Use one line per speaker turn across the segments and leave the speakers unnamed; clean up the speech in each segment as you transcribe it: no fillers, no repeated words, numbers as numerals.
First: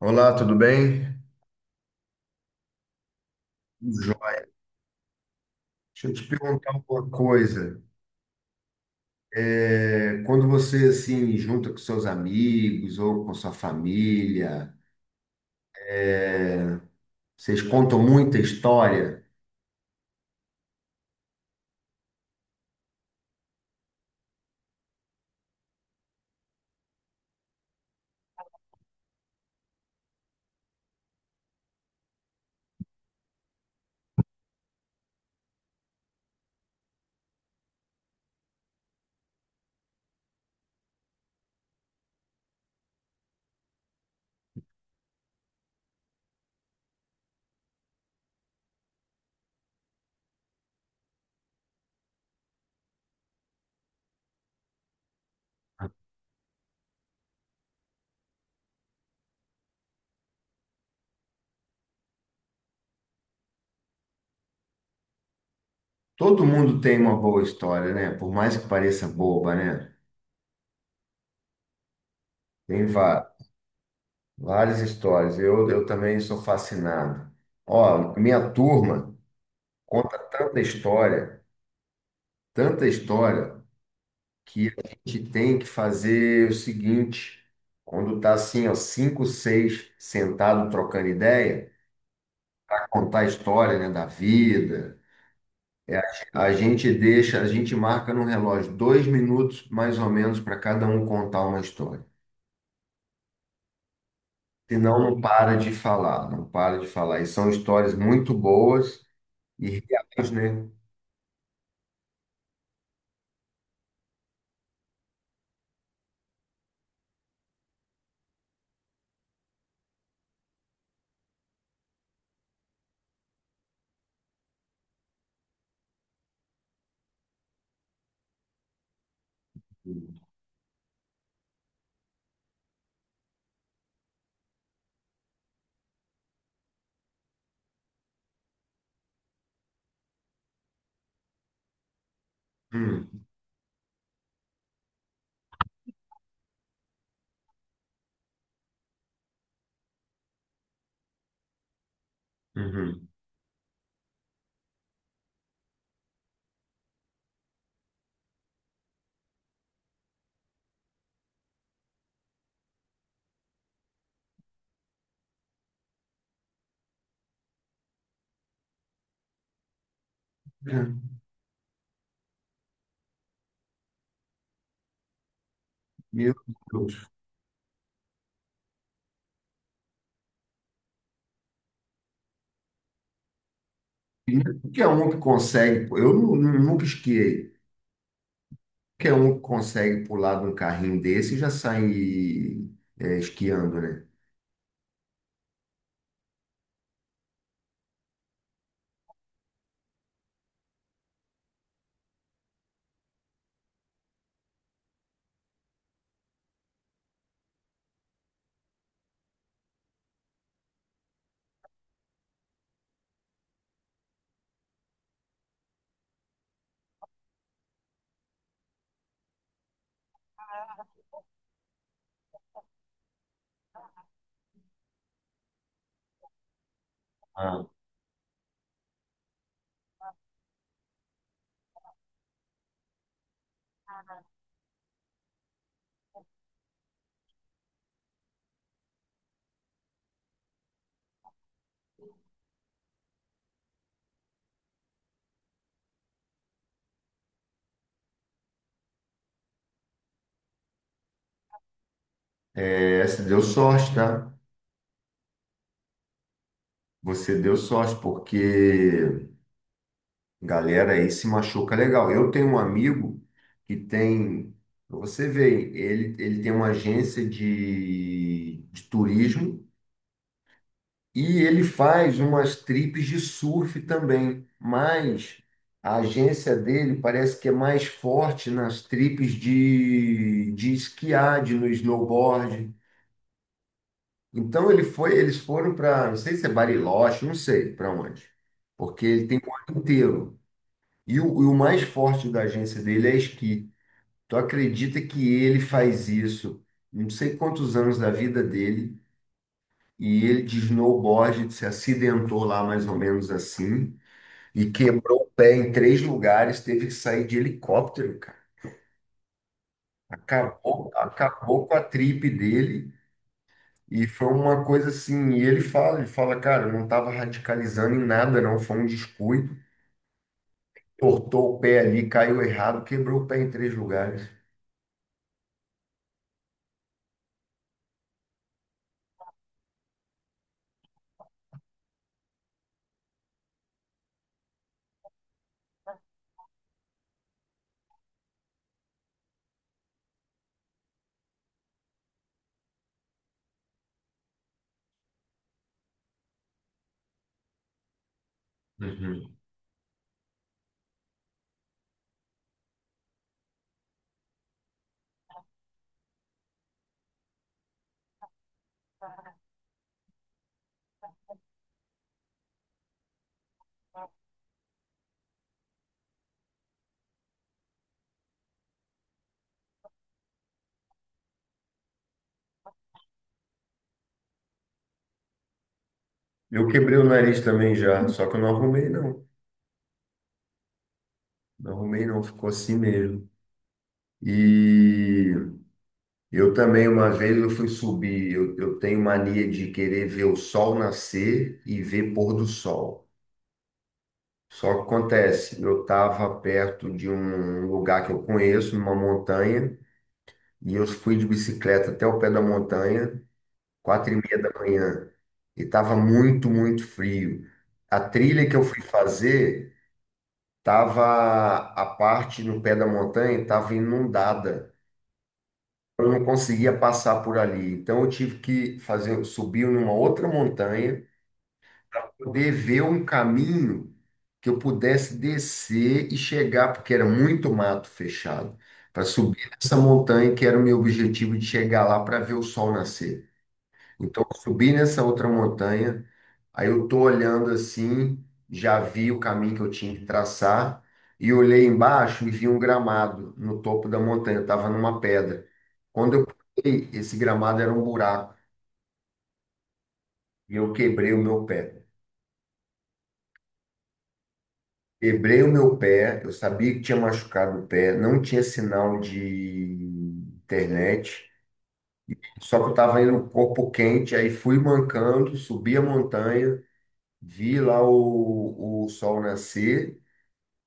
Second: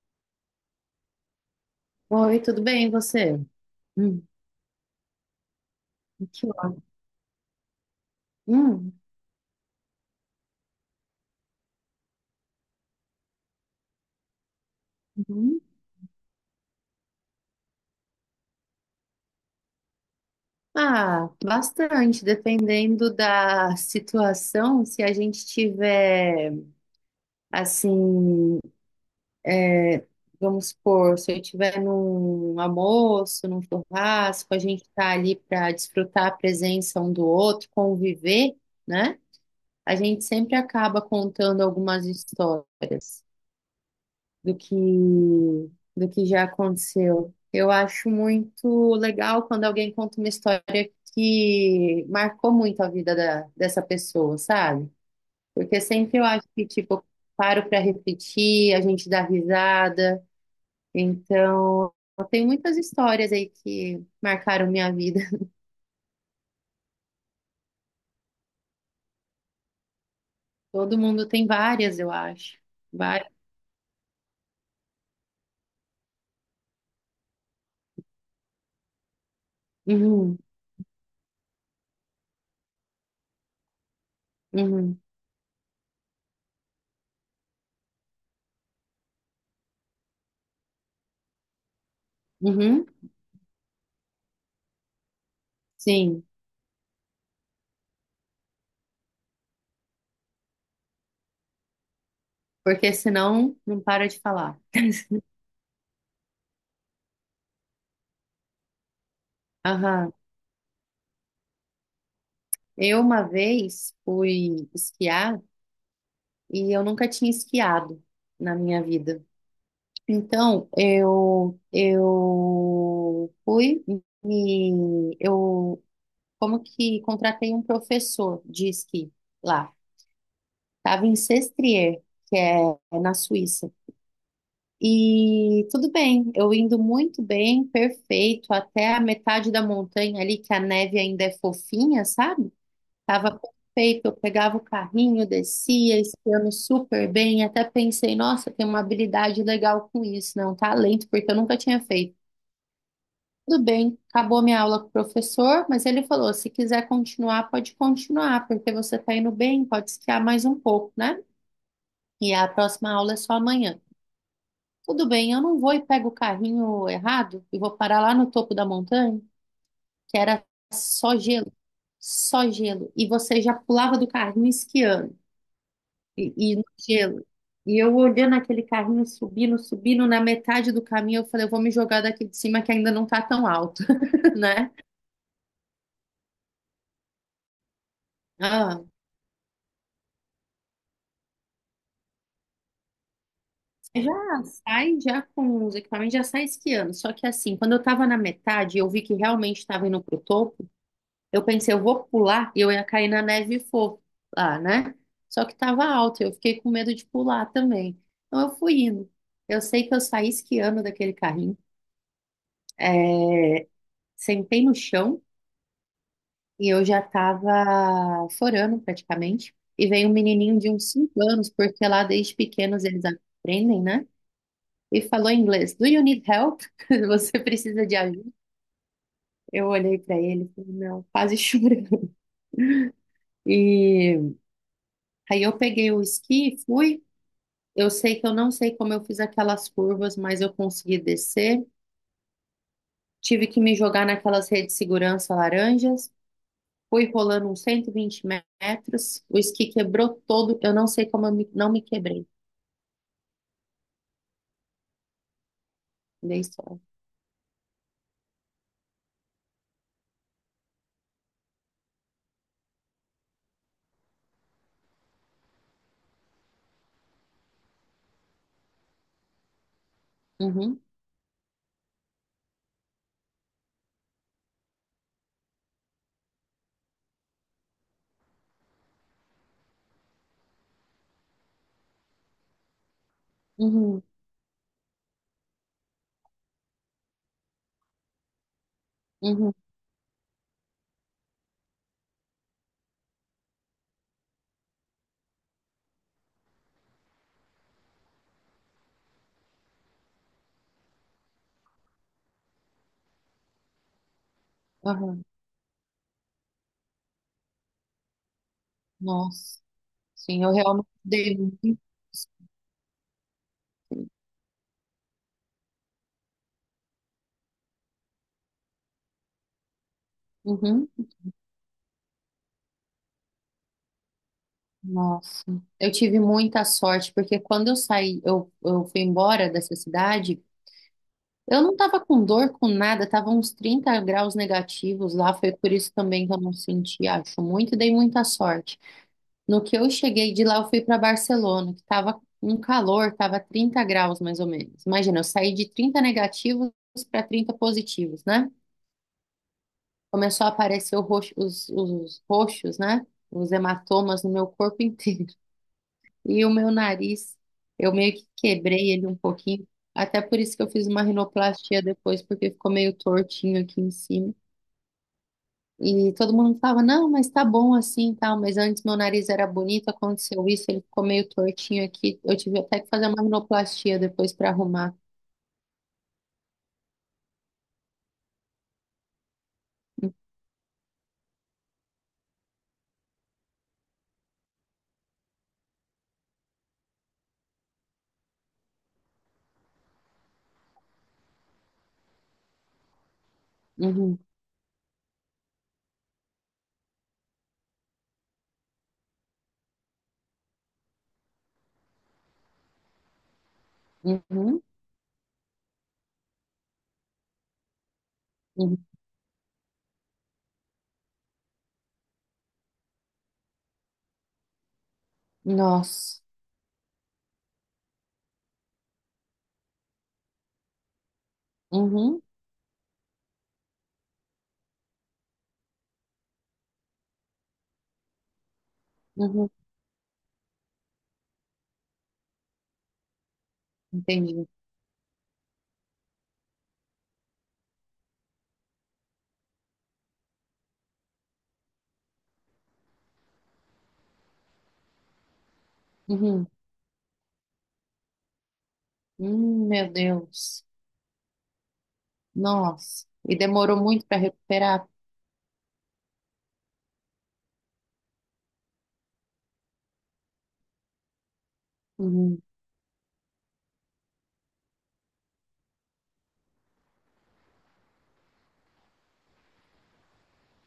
Olá, tudo bem?
Oi, tudo bem, e você?
Hum.
Hum,
Joia. Deixa eu te
que
perguntar
ótimo.
uma coisa.
Hum,
Quando você assim junta com seus amigos ou com sua família,
uhum.
é, vocês contam muita história.
Ah, bastante, dependendo da situação, se a gente tiver, assim, é, vamos supor, se eu tiver num almoço, num churrasco, a gente está ali para desfrutar a presença um do outro, conviver, né? A gente sempre acaba contando algumas histórias. do que do que já aconteceu. Eu acho muito legal quando alguém conta uma história que marcou muito a vida dessa pessoa, sabe? Porque sempre eu acho que, tipo, eu paro para refletir, a gente dá risada. Então, eu tenho muitas histórias aí que marcaram minha vida.
Todo mundo tem uma boa história, né? Por mais que pareça boba, né?
Todo mundo tem várias, eu acho.
Tem va-
Várias.
Várias histórias. Eu também sou fascinado. Ó, minha turma conta
Uhum,
tanta história, tanta história. Que
uhum,
a gente tem que fazer é o seguinte, quando tá assim, ó, cinco, seis sentado trocando ideia,
uhum.
contar a história, né, da vida, é, a
Sim,
a gente deixa, a gente marca no relógio dois minutos mais ou menos para cada um contar uma história.
porque senão não para de falar.
Senão não para de falar, não para de falar. E são histórias muito boas e
Aham.
reais, né?
Eu uma vez fui esquiar e eu nunca tinha esquiado na minha vida. Então, eu fui e eu como que contratei um professor de esqui lá. Tava em Sestrier, que é na Suíça. E tudo bem, eu indo muito bem, perfeito, até a metade da montanha ali que a neve ainda é fofinha, sabe?
Hum,
Tava perfeito, eu pegava o carrinho, descia, esquiando super bem, até pensei, nossa, tem uma habilidade legal com isso, não, talento, porque eu nunca tinha feito.
uhum.
Tudo bem, acabou minha aula com o professor, mas ele falou, se quiser continuar, pode continuar, porque você tá indo bem, pode esquiar mais um pouco, né? E a próxima aula é só amanhã. Tudo bem, eu não vou e pego o carrinho errado e vou parar lá no topo da montanha, que era
É.
só gelo, só gelo, e você já pulava do carrinho esquiando. E,
Meu
e no
Deus.
gelo. E eu olhando aquele carrinho subindo, subindo, na metade do caminho, eu falei, eu vou me jogar daqui de cima que ainda não tá tão alto,
E não é
né?
qualquer um que consegue, pô. Nunca esquiei.
Ah,
Qualquer um consegue pular de um carrinho desse e já sai, é, esquiando,
você
né?
já sai já com os equipamentos, já sai esquiando. Só que assim, quando eu tava na metade, e eu vi que realmente estava indo pro topo, eu pensei, eu vou pular e eu ia cair na neve fofa lá, né? Só que tava alto, eu fiquei com medo de pular também. Então eu fui indo. Eu sei que eu saí esquiando daquele carrinho. É, sentei no chão. E eu já tava forando praticamente. E veio um menininho de uns 5 anos, porque lá desde pequenos eles aprendem, né? E falou em inglês: Do you need help? Você
Ah.
precisa de ajuda? Eu olhei pra ele e falei: Não, quase chorando. E aí eu peguei o esqui e fui. Eu sei que eu não sei como eu fiz aquelas curvas, mas eu consegui descer. Tive que me jogar naquelas redes de segurança laranjas. Fui rolando uns 120 metros. O esqui quebrou todo. Eu não sei como não me quebrei.
Essa deu sorte, tá?
Dei sorte.
Você deu sorte, porque galera aí se machuca legal. Eu tenho um amigo que tem, pra você ver, ele tem uma agência de turismo.
Uhum,
E ele faz umas trips de surf também, mas a agência dele parece que é mais forte nas trips de esquiar, de no snowboard.
uhum,
Então ele foi, eles foram para, não sei se é Bariloche, não sei para onde, porque ele tem
uhum,
o ano inteiro. E o mais forte da agência dele é esqui. Tu acredita que ele faz isso? Não sei quantos anos da vida dele. E ele de snowboard se acidentou lá mais ou menos assim. E quebrou
aham.
o pé em três lugares, teve que sair de helicóptero, cara.
Nossa, sim, eu realmente
Acabou,
dei
acabou com
muito.
a trip dele. E foi uma coisa assim, e ele fala, cara, eu não estava radicalizando em nada, não, foi um descuido.
Uhum.
Tortou o pé ali, caiu errado, quebrou o pé em três lugares.
Nossa, eu tive muita sorte, porque quando eu saí, eu fui embora dessa cidade, eu não tava com dor, com nada, tava uns 30 graus negativos lá, foi por isso também que eu não senti, acho muito, e dei muita sorte. No que eu cheguei de lá, eu fui para Barcelona, que tava um calor, tava 30 graus mais ou menos. Imagina, eu saí de 30 negativos para 30 positivos, né?
Uhum.
Começou a aparecer os roxos, né? Os hematomas no meu corpo inteiro. E o meu nariz, eu meio que quebrei ele um pouquinho. Até por isso que eu fiz uma rinoplastia depois, porque ficou meio tortinho aqui em cima. E todo mundo falava, não, mas tá bom assim e tal. Mas antes meu nariz era bonito, aconteceu isso, ele ficou meio tortinho aqui. Eu tive até que fazer uma rinoplastia depois para arrumar.
Eu quebrei o nariz também já, só que eu não arrumei, não. Não arrumei, não, ficou assim mesmo. E eu também, uma vez eu fui subir, eu tenho mania de querer ver o sol nascer e ver pôr do sol.
Uhum,
Só que acontece, eu estava perto de um lugar que eu conheço, numa montanha, e eu fui de bicicleta até o pé da montanha, 4:30 da
uhum,
manhã, e estava muito, muito frio. A trilha que eu
uhum.
fui fazer, tava a parte no pé da montanha estava inundada. Eu
Nossa.
não conseguia passar por ali. Então eu tive que fazer, subir numa outra montanha,
Uhum,
poder ver um caminho que eu pudesse descer e chegar, porque era muito mato fechado, para subir
uhum.
essa montanha que era o meu objetivo de chegar lá para ver o sol nascer. Então, eu
Entendi.
subi nessa outra montanha, aí eu tô olhando assim, já vi o caminho que eu tinha que traçar, e olhei embaixo e vi um gramado no topo da montanha, eu estava numa pedra. Quando eu
Uhum.
pulei, esse gramado era um buraco,
Meu
e
Deus.
eu quebrei o meu pé.
Nossa. E demorou muito para recuperar?
Quebrei o meu pé, eu sabia que tinha machucado o pé, não tinha sinal de internet,
Hum,
só que eu estava indo com o corpo quente, aí fui mancando, subi a montanha, vi lá o sol nascer.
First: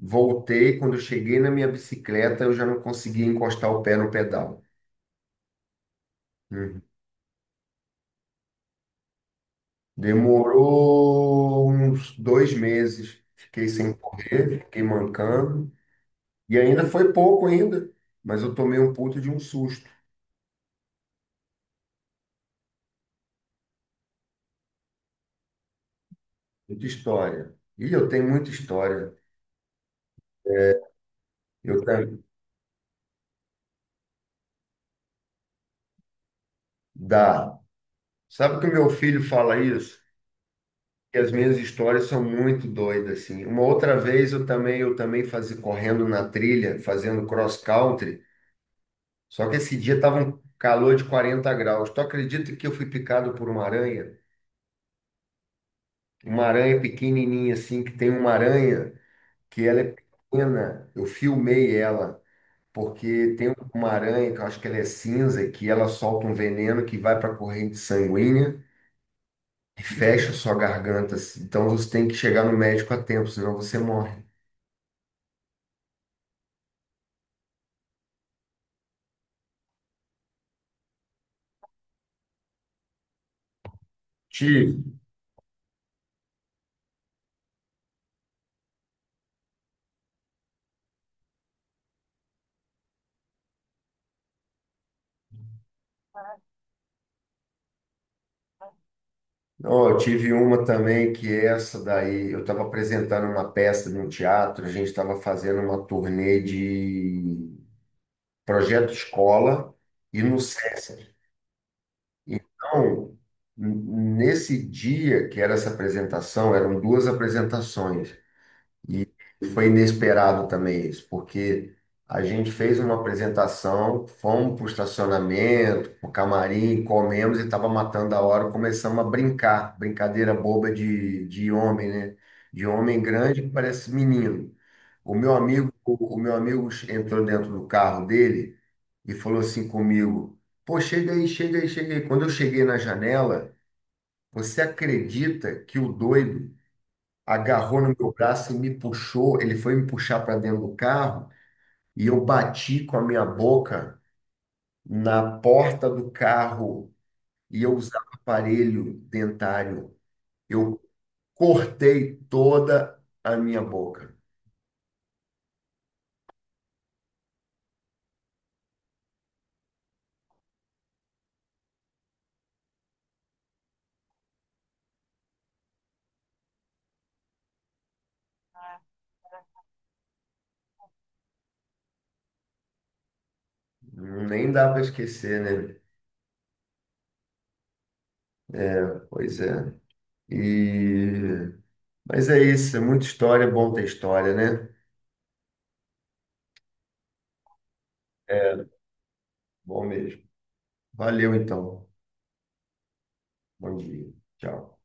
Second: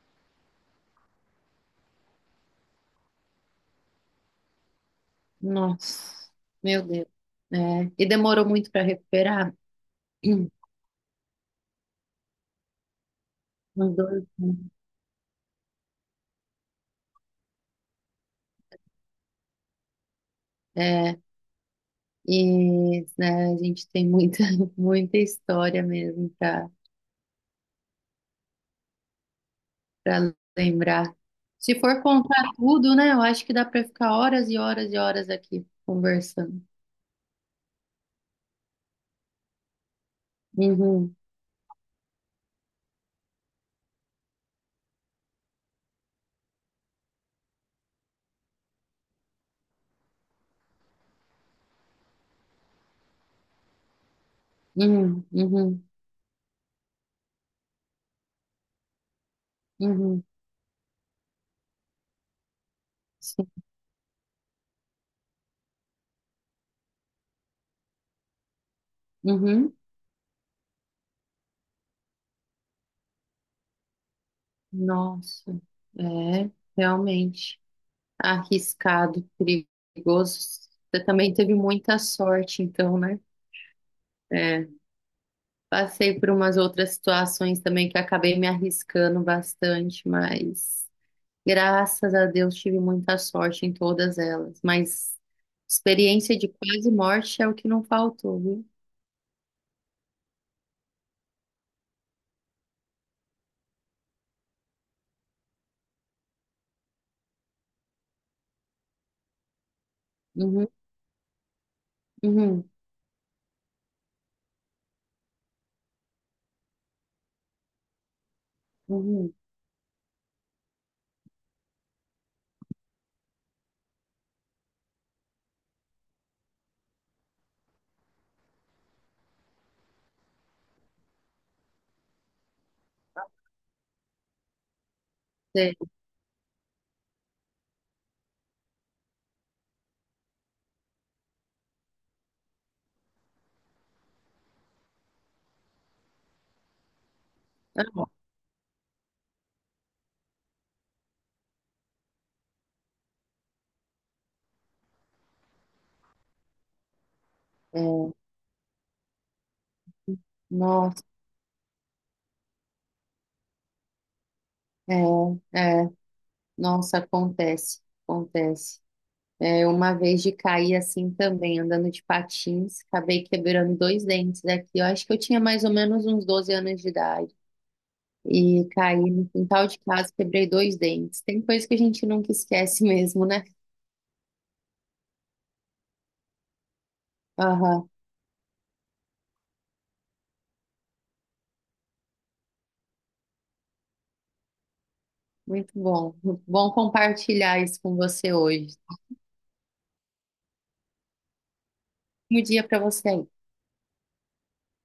Voltei, quando eu cheguei na minha bicicleta, eu já não conseguia encostar o pé no pedal.
nossa.
Uhum.
Meu Deus. É. E demorou muito para recuperar? Hum,
Demorou uns dois meses. Fiquei sem
Uns dois,
correr,
né?
fiquei mancando. E ainda foi pouco ainda, mas eu tomei um puto de um susto.
É. E né, a gente tem muita, muita história mesmo para
Muita história. E eu tenho muita história.
para lembrar. Se
Eu
for
tenho...
contar tudo, né? Eu acho que dá para ficar horas e horas e horas aqui conversando.
Dá. Sabe que o meu filho fala isso?
Uhum,
Que as minhas histórias são muito doidas, assim. Uma outra vez eu também fazia correndo na trilha, fazendo cross country. Só que esse dia tava um calor de 40 graus. Tu acredita que eu fui picado por uma aranha?
uhum, uhum,
Uma aranha pequenininha assim, que tem uma aranha que ela é
uhum,
pequena. Eu filmei ela, porque
sim,
tem uma aranha que eu acho que ela é cinza, que ela solta um veneno que vai para a corrente sanguínea
uhum.
e fecha sua garganta. Assim. Então você tem que chegar no médico a tempo, senão você morre.
Nossa, é realmente arriscado, perigoso. Você também teve muita sorte, então, né?
Te...
É, passei por umas outras situações também que acabei me arriscando bastante, mas graças a Deus tive muita sorte em todas elas. Mas experiência de quase morte é o que não faltou, viu?
Ó, eu tive uma também que essa daí, eu estava apresentando uma peça num teatro, a gente estava fazendo uma turnê de projeto escola e no
Uhum,
SESC.
uhum,
Então, nesse dia que era essa apresentação, eram duas apresentações.
uhum.
Foi inesperado também isso, porque a gente fez uma apresentação, fomos para o estacionamento, para o camarim, comemos e estava matando a hora, começamos a brincar, brincadeira boba de homem, né? De homem grande que parece menino.
Sei.
O meu amigo entrou dentro do carro dele e falou assim comigo: Pô, chega aí, chega aí, chega aí. Quando eu cheguei na janela, você acredita que o doido agarrou no meu
Ah,
braço e me puxou. Ele foi me puxar para dentro do carro e eu bati com a minha boca na porta do carro e eu
é,
usava aparelho dentário. Eu
nossa,
cortei toda a minha boca.
é, é, nossa, acontece, acontece. É, uma vez de cair assim também, andando de patins, acabei quebrando dois dentes aqui. Eu acho que eu tinha mais ou menos uns 12 anos de idade. E caí no quintal de casa, quebrei dois dentes. Tem coisa que a gente nunca esquece mesmo, né?
Nem dá para esquecer, né?
Aham,
É, pois é. E... Mas é isso, é muita história, é bom ter história, né?
muito bom. Muito bom compartilhar isso com você
É,
hoje.
bom mesmo. Valeu então.
Um dia para você aí.
Bom dia. Tchau.